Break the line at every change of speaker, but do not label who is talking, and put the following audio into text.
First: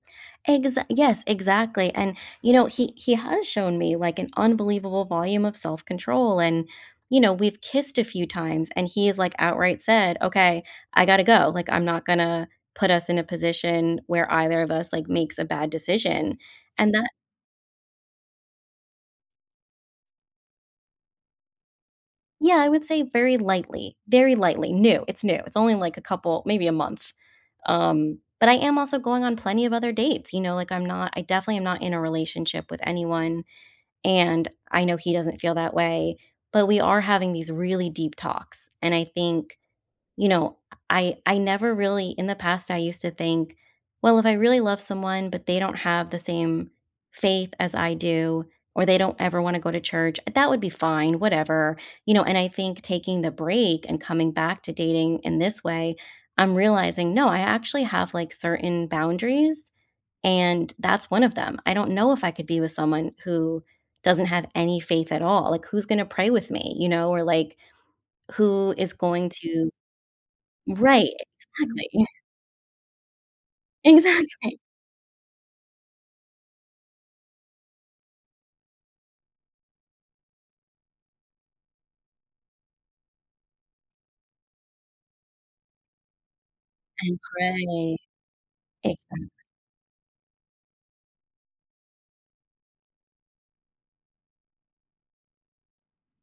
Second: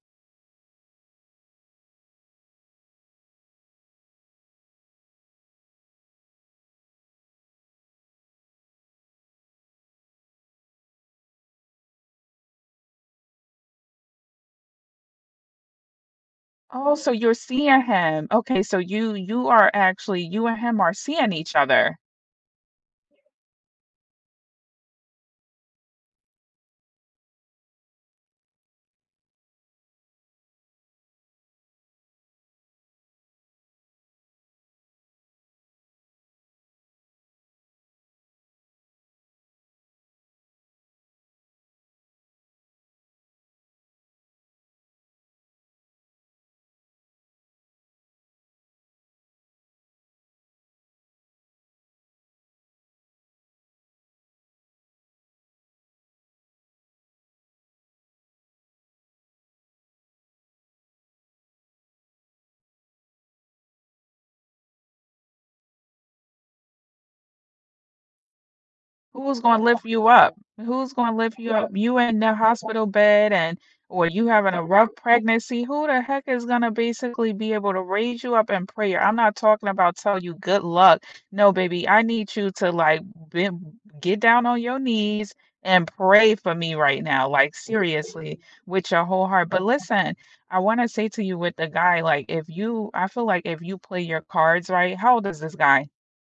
Exa Yes, exactly, and, you know, he he has shown me, like, an unbelievable volume of self-control, and, you know, we've kissed a few times, and he has, like, outright said, "Okay. I gotta go, like, I'm not gonna put us in a position where either of us, like, makes a bad decision." And
Oh, so
that
you're seeing him. Okay, so you you are actually you and him are seeing each other.
Yeah. I would say very lightly. Very lightly. New. It's new. It's only, like, a couple maybe a month. Um, but I am also going on plenty of other dates, you know, like, I'm not I definitely am not in a relationship with anyone, and I know he doesn't feel that way, but we are having these really deep talks, and I think you know, I I never really In the past, I used to think, "Well, if I really love someone, but they don't have the same faith as I do, or they don't ever wanna go to church, uh, that would be fine, whatever," you know, and I think taking the break and coming back to dating in this way, I'm realizing, no, I actually have, like, certain boundaries, and, that's one of them. I don't know if I could be with someone who doesn't have any faith at all, like, who's gonna pray with me, you know, or, like, who is going
Who's gonna
to
lift you up? Who's
Right.
gonna lift you up? You
Exactly.
in the hospital bed and or you having
Exactly.
a rough pregnancy. Who the heck is gonna basically be able to raise you up in prayer? I'm not talking about tell you good luck. "No, baby, I need you to, like, bem get down on your knees and pray for me right
And
now, like
pray.
seriously, with your whole
Exact
heart," but listen, I wanna say to you with the guy, like, if you I feel like if you play your cards right How old is this guy?